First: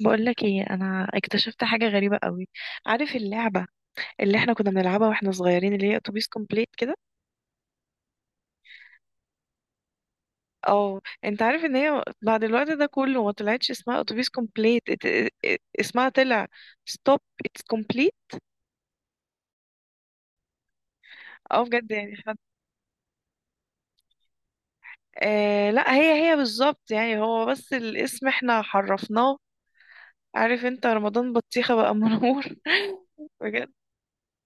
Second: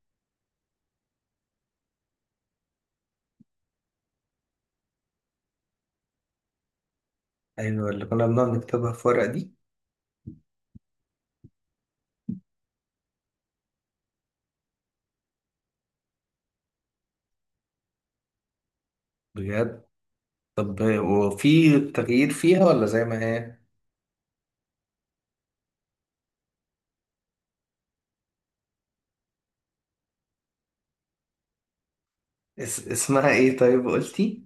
بقولك ايه؟ انا اكتشفت حاجه غريبه قوي. عارف اللعبه اللي احنا كنا بنلعبها واحنا صغيرين اللي هي اتوبيس كومبليت كده؟ ايوه، اللي كنا بنقعد نكتبها في ورقة دي. اه، انت عارف ان هي بعد الوقت ده كله ما طلعتش اسمها اتوبيس كومبليت، اسمها طلع ستوب اتس كومبليت. بجد؟ طب اه وفي بجد، يعني تغيير حد. فيها ولا زي ما هي؟ لا، هي بالظبط، يعني هو بس الاسم احنا حرفناه. عارف انت رمضان بطيخه بقى منور اسمها ايه بجد. طيب قلتي؟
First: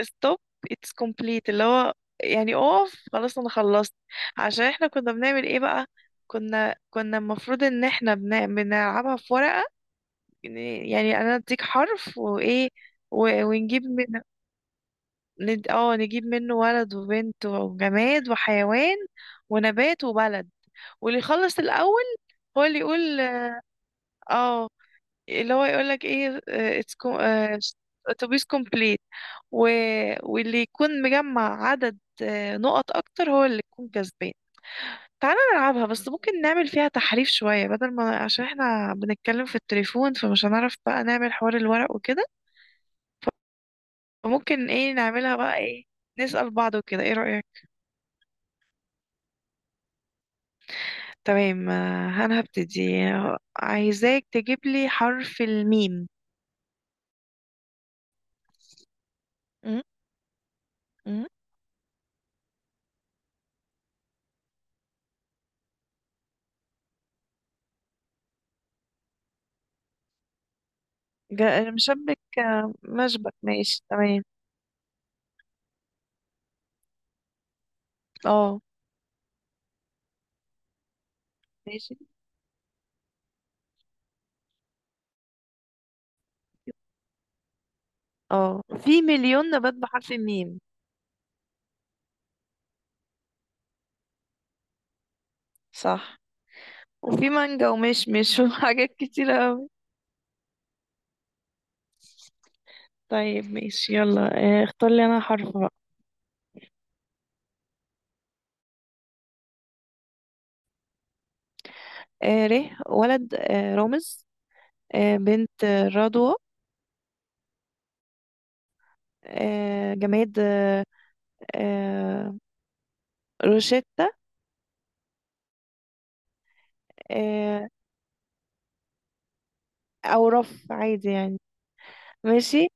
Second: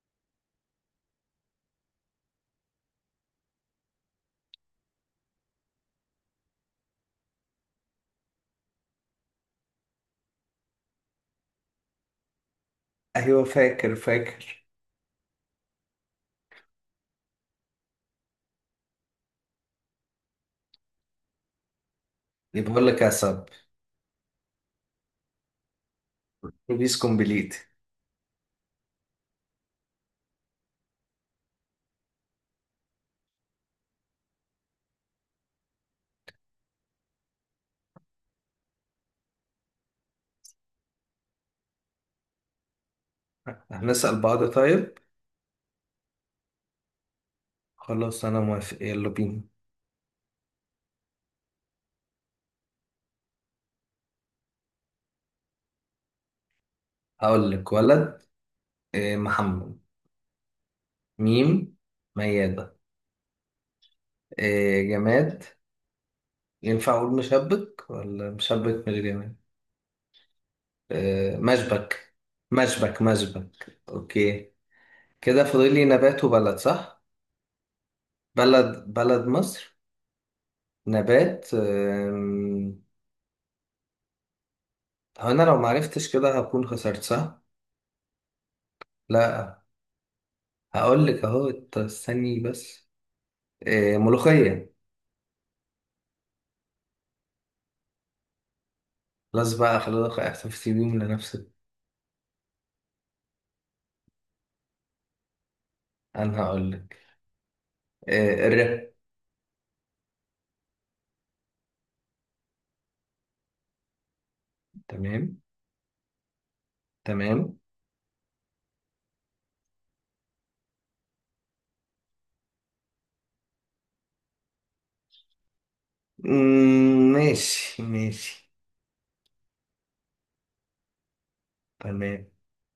stop it's complete، اللي هو يعني اقف، خلاص انا خلصت. عشان احنا كنا بنعمل ايه بقى؟ كنا المفروض ان احنا بنلعبها في ورقة. يعني انا اديك حرف وايه، ايوه ونجيب فاكر من، فاكر. نجيب منه ولد وبنت وجماد وحيوان ونبات وبلد، واللي يخلص الاول هو يبقى اللي اقول لك يا يقول. سب اه. اللي هو يقول لك ايه؟ اتس ريفيز كومبليت. اتوبيس كومبليت. و، واللي يكون مجمع عدد نقط اكتر هو اللي يكون كسبان. تعالى نلعبها، بس ممكن نعمل فيها تحريف شوية، بدل ما، عشان احنا بنتكلم في التليفون فمش هنعرف بقى نعمل حوار الورق وكده. هنسأل بعض فممكن ايه طيب. نعملها بقى؟ ايه، نسأل بعض وكده، ايه رأيك؟ خلاص انا موافق يلا بينا. تمام. انا هبتدي. عايزاك تجيب لي حرف الميم. هقول لك ولد، محمد. م- م- ميم ميادة. جماد. ينفع اقول مشبك ولا مشبك من الجماد؟ مشبك. مشبك، مشبك مشبك مشبك ماشي تمام. اوكي. كده فاضل لي نبات وبلد، صح؟ اه بلد بلد مصر. نبات ماشي. هو انا لو معرفتش كده هكون خسرت، صح؟ اه في مليون لا. نبات بحرف الميم. هقول لك اهو استني بس. إيه ملوخية. صح، وفي مانجا ومشمش وحاجات كتيرة خلاص أوي. بقى، خلاص احتفظي بيهم لنفسك. طيب ماشي، يلا. اختار لي أنا حرف بقى. انا هقول لك. إيه الرب. ر. ولد، رامز. تمام بنت، رضوى. تمام. جماد، آه، روشيتا. آه ماشي ماشي. أو رف، عادي يعني. تمام ماشي.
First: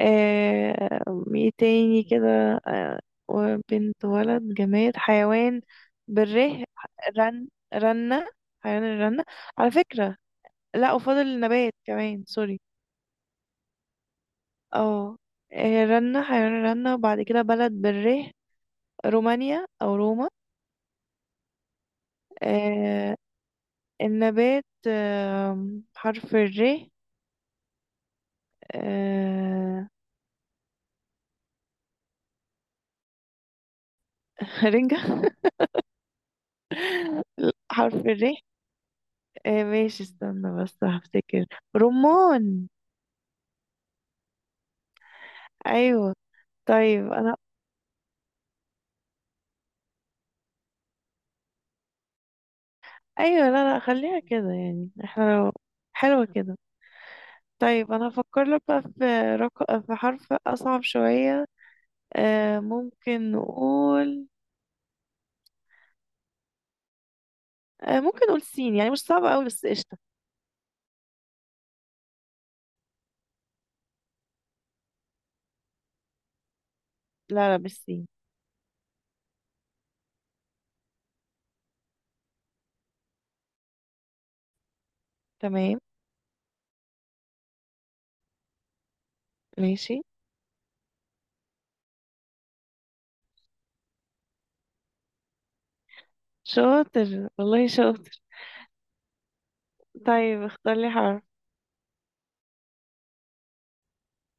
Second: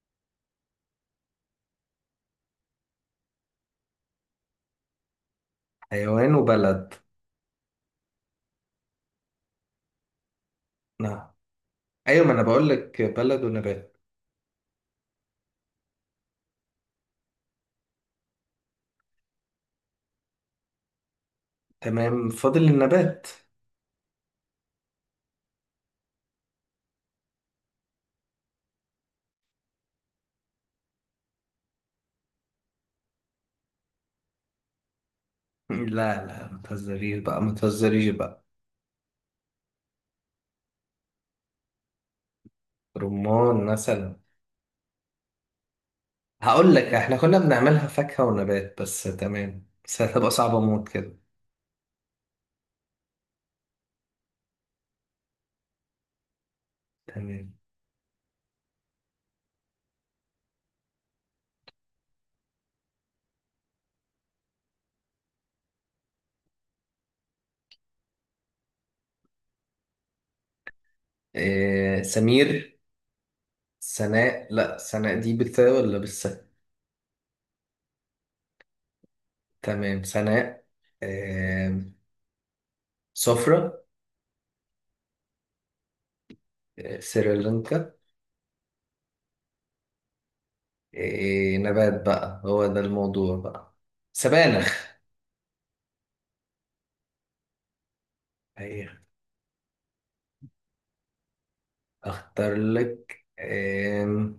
آه ايه تاني كده؟ آه وبنت ولد جماد حيوان. حيوان بره. وبلد. رن رنة، حيوان الرنة، على فكرة. لا، نعم؟ وفاضل نبات كمان، ايوه، ما انا سوري. بقول لك بلد ونبات. اه، رنة حيوان الرنة، وبعد كده بلد، بره، رومانيا أو روما. تمام، فاضل آه النبات. النبات، حرف الر. آه رنجة. لا لا، ما تهزريش بقى ما حرف تهزريش الر، بقى. ماشي استنى بس هفتكر. رمان. رمان مثلا. ايوه. هقول لك طيب احنا انا، كنا بنعملها فاكهة ونبات بس، تمام بس هتبقى صعبة موت كده. ايوه، لا لا خليها كده، يعني احنا لو، حلوة كده. تمام. طيب انا هفكر لك بقى في، في حرف اصعب شوية. ممكن نقول، ممكن نقول سين، يعني مش صعب قوي بس قشطة. إيه سمير. سناء. لا سناء دي بالثاء ولا بالساء؟ لا لا مش سين. تمام سناء. إيه سفرة. تمام. إيه سريلانكا. ماشي. إيه نبات بقى، هو ده الموضوع بقى. سبانخ. شاطر، والله شاطر. أيه. طيب اختار لي حرف اختار لك إيه؟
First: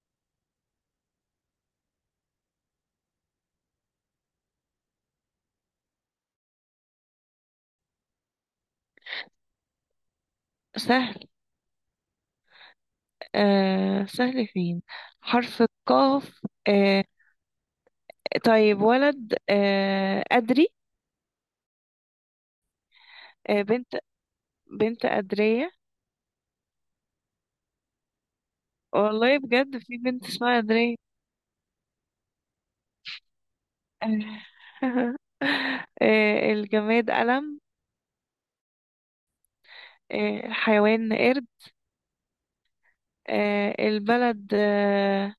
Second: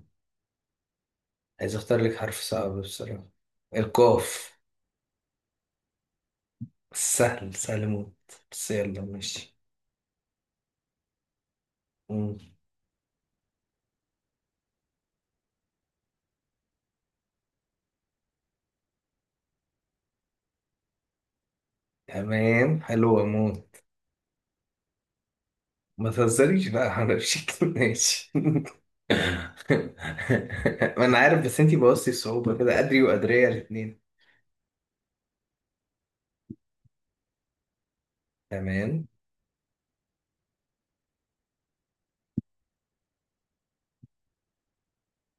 عايز اختار لك حرف صعب بصراحة. القاف. سهل سهل موت. بس يلا ماشي. سهل. سهل فين؟ حرف القاف. آه طيب ولد، أدري. تمام، حلو اموت. بنت، بنت أدرية. ما تهزريش بقى على شكل ماشي. والله بجد في بنت اسمها درين ما انا عارف، بس انتي بوظتي الصعوبة كده، قدري وقدرية الاتنين. الجماد قلم. تمام. الحيوان قرد. البلد،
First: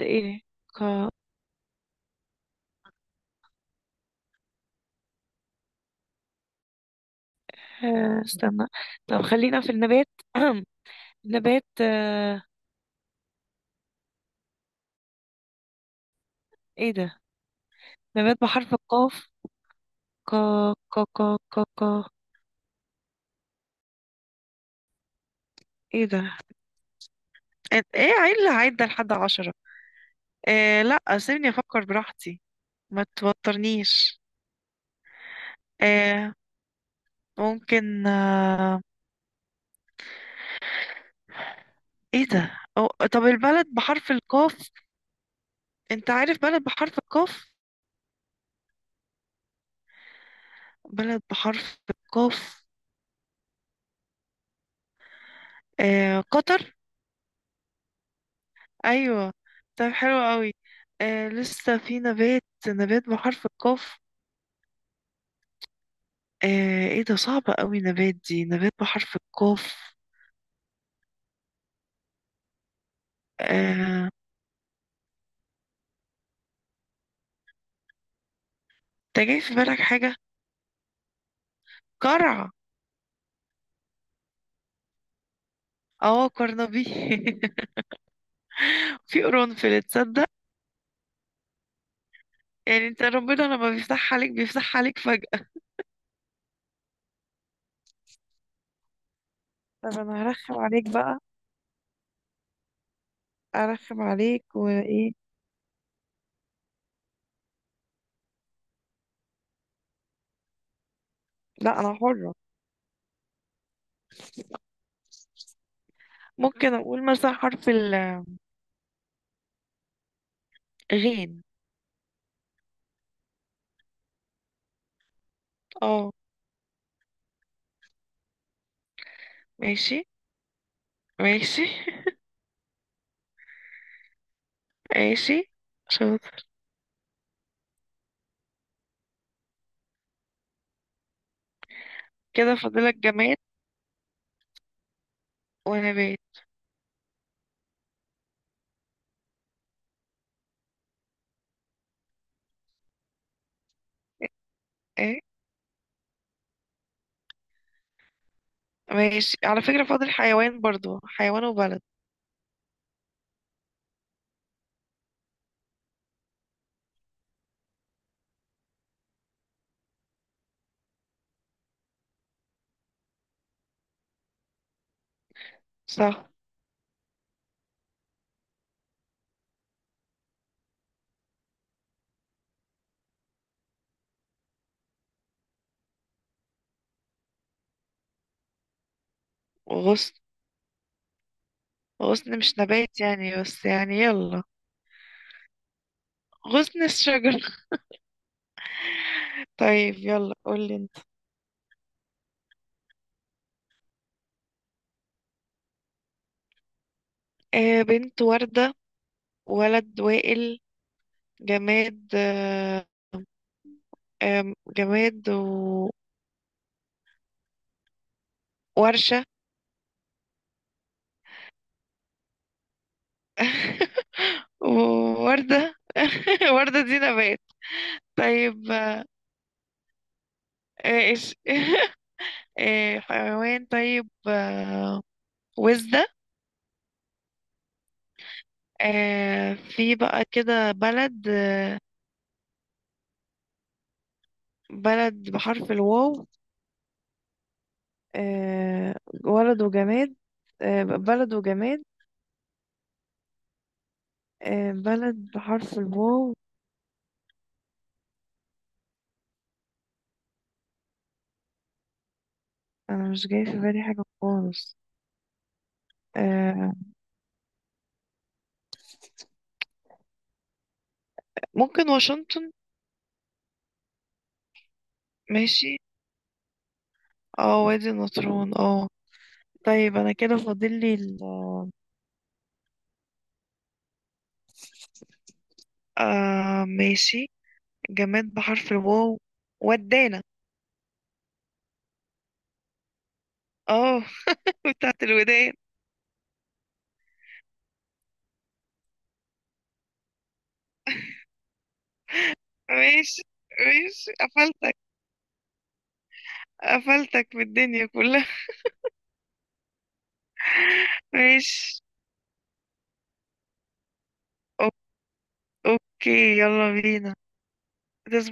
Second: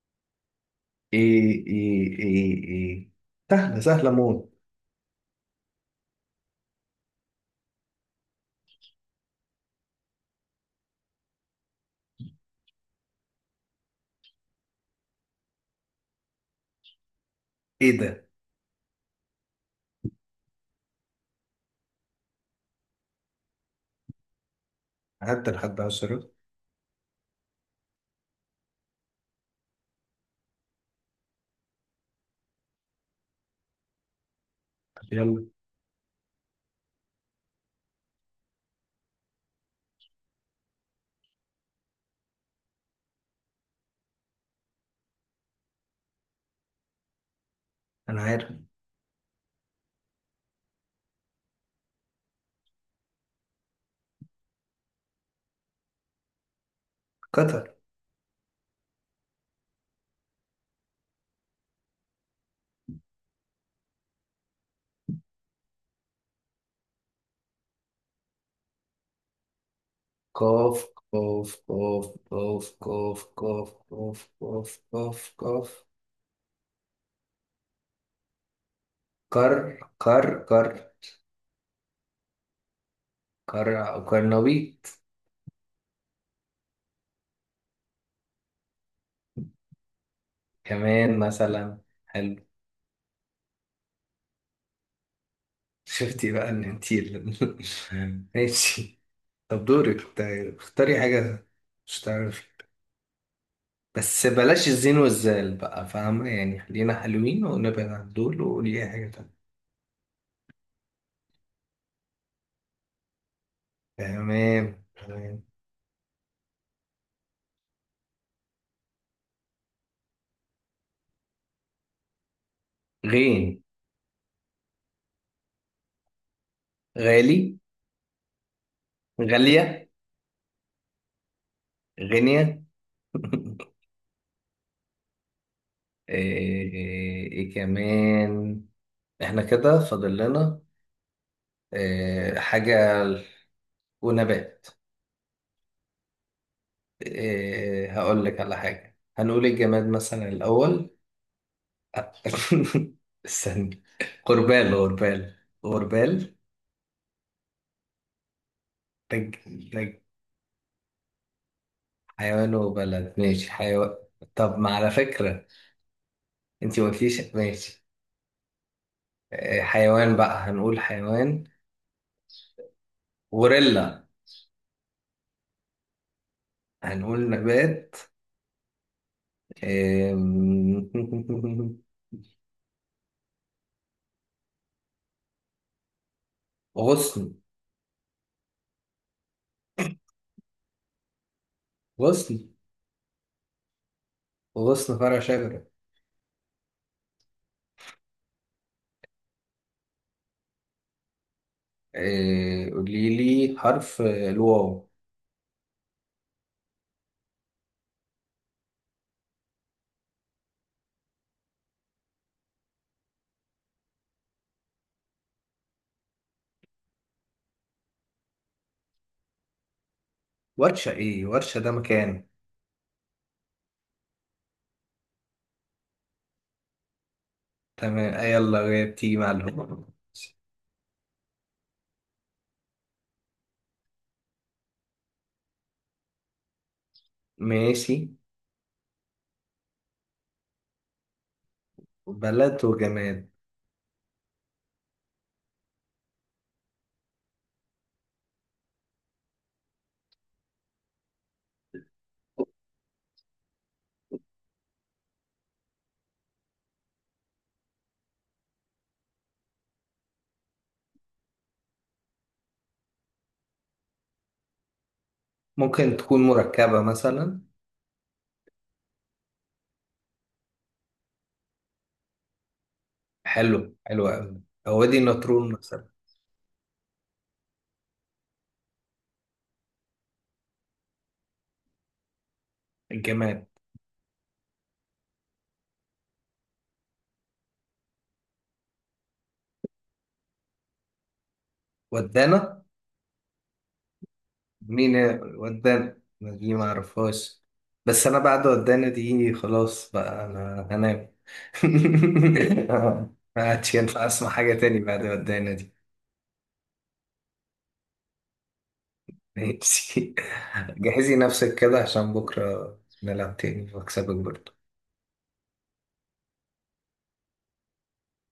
ايه؟ ك- ايه ايه ايه ايه. سهلة سهلة موت. استنى، طب خلينا في النبات نبات، ايه ده؟ ايه ده. نبات بحرف القاف. ك ك ك ك ك عدى لحد ايه عشرة. ده؟ ايه؟ إيه؟ عيل عدى لحد عشرة. إيه، لا سيبني افكر براحتي، ما توترنيش. طب يلا. إيه، ممكن، ايه ده؟ أو طب البلد بحرف القاف، انت عارف بلد بحرف القاف؟ انا عارف. بلد بحرف القاف. قطر. قطر. ايوه. طب حلو قوي. لسه في نبات، نبات بحرف القاف. ايه ده، صعبة قوي نبات دي، نبات بحرف القاف. قاف قاف قاف قاف قاف قاف آه قاف قاف قاف قاف. انت جاي في كر بالك حاجة؟ كر كر. قرع. كر أو كرنبيط. اه قرنبي في قرنفل، تصدق؟ كمان مثلا. حلو. يعني انت ربنا لما بيفتح عليك بيفتح عليك فجأة. شفتي بقى ان انتي ماشي. طب طب دورك انا هرخم عليك اختاري بقى. حاجة. مش تعرفي؟ ارخم بس عليك بلاش الزين وايه؟ والزال بقى، فاهمة يعني، خلينا حلوين ونبعد عن دول وقولي أي حاجة تانية. لا انا حرة. تمام تمام. ممكن اقول مثلا حرف الغين. غين. اه. غالي غالية ماشي. ماشي غنية. ماشي. ايه, شاطر. إيه إيه كمان. احنا كده فاضل لنا إيه كده حاجة. فاضلك جماد ونبات. ونبات. إيه، هقول لك على حاجة. هنقول الجماد مثلا الأول. استنى. غربال ايه؟ غربال غربال. تج ماشي، على فكرة تج. فاضل حيوان برضو، حيوان وبلد. حيوان وبلد، ماشي حيوان. طب ما على فكرة، انتي ما قلتيش ماشي. حيوان بقى، هنقول حيوان غوريلا. صح. هنقول نبات آم، غصن. وغصن. غصن غصن مش نبات يعني، بس يعني يلا، غصن فرع شجرة. غصن الشجر طيب يلا، قولي انت. قولي لي حرف الواو. بنت وردة. ولد وائل. جماد جماد وورشة ورشة؟ ايه ورشة ده مكان. وردة وردة دي نبات. تمام، طيب يلا بتيجي معلومة. ايش حيوان، طيب وزدة. ماشي. في بقى كده بلد. بلد وجماد. بلد بحرف الواو. آه، ولد وجماد. بلد وجماد. بلد بحرف الواو. انا مش جاي في بالي حاجة خالص. ممكن تكون آه، مركبة مثلا. ممكن واشنطن. حلو حلو أوي. أو وادي النطرون ماشي. مثلا. اه وادي النطرون، اه. طيب انا كده فاضل لي. الجماد. ماشي. جماد بحرف الواو. ودانا. ودانا. اه. مين بتاعت هي الودان. ودانا؟ ما دي ما أعرفهاش. بس أنا بعد ودانا دي خلاص بقى أنا هنام. ماشي. ما عادش ينفع ماشي، أسمع حاجة قفلتك. تاني بعد ودانا دي. قفلتك في الدنيا كلها. ماشي. جهزي نفسك كده ماشي. عشان بكرة نلعب تاني وأكسبك برضه. أو- اوكي، يلا بينا. تصبح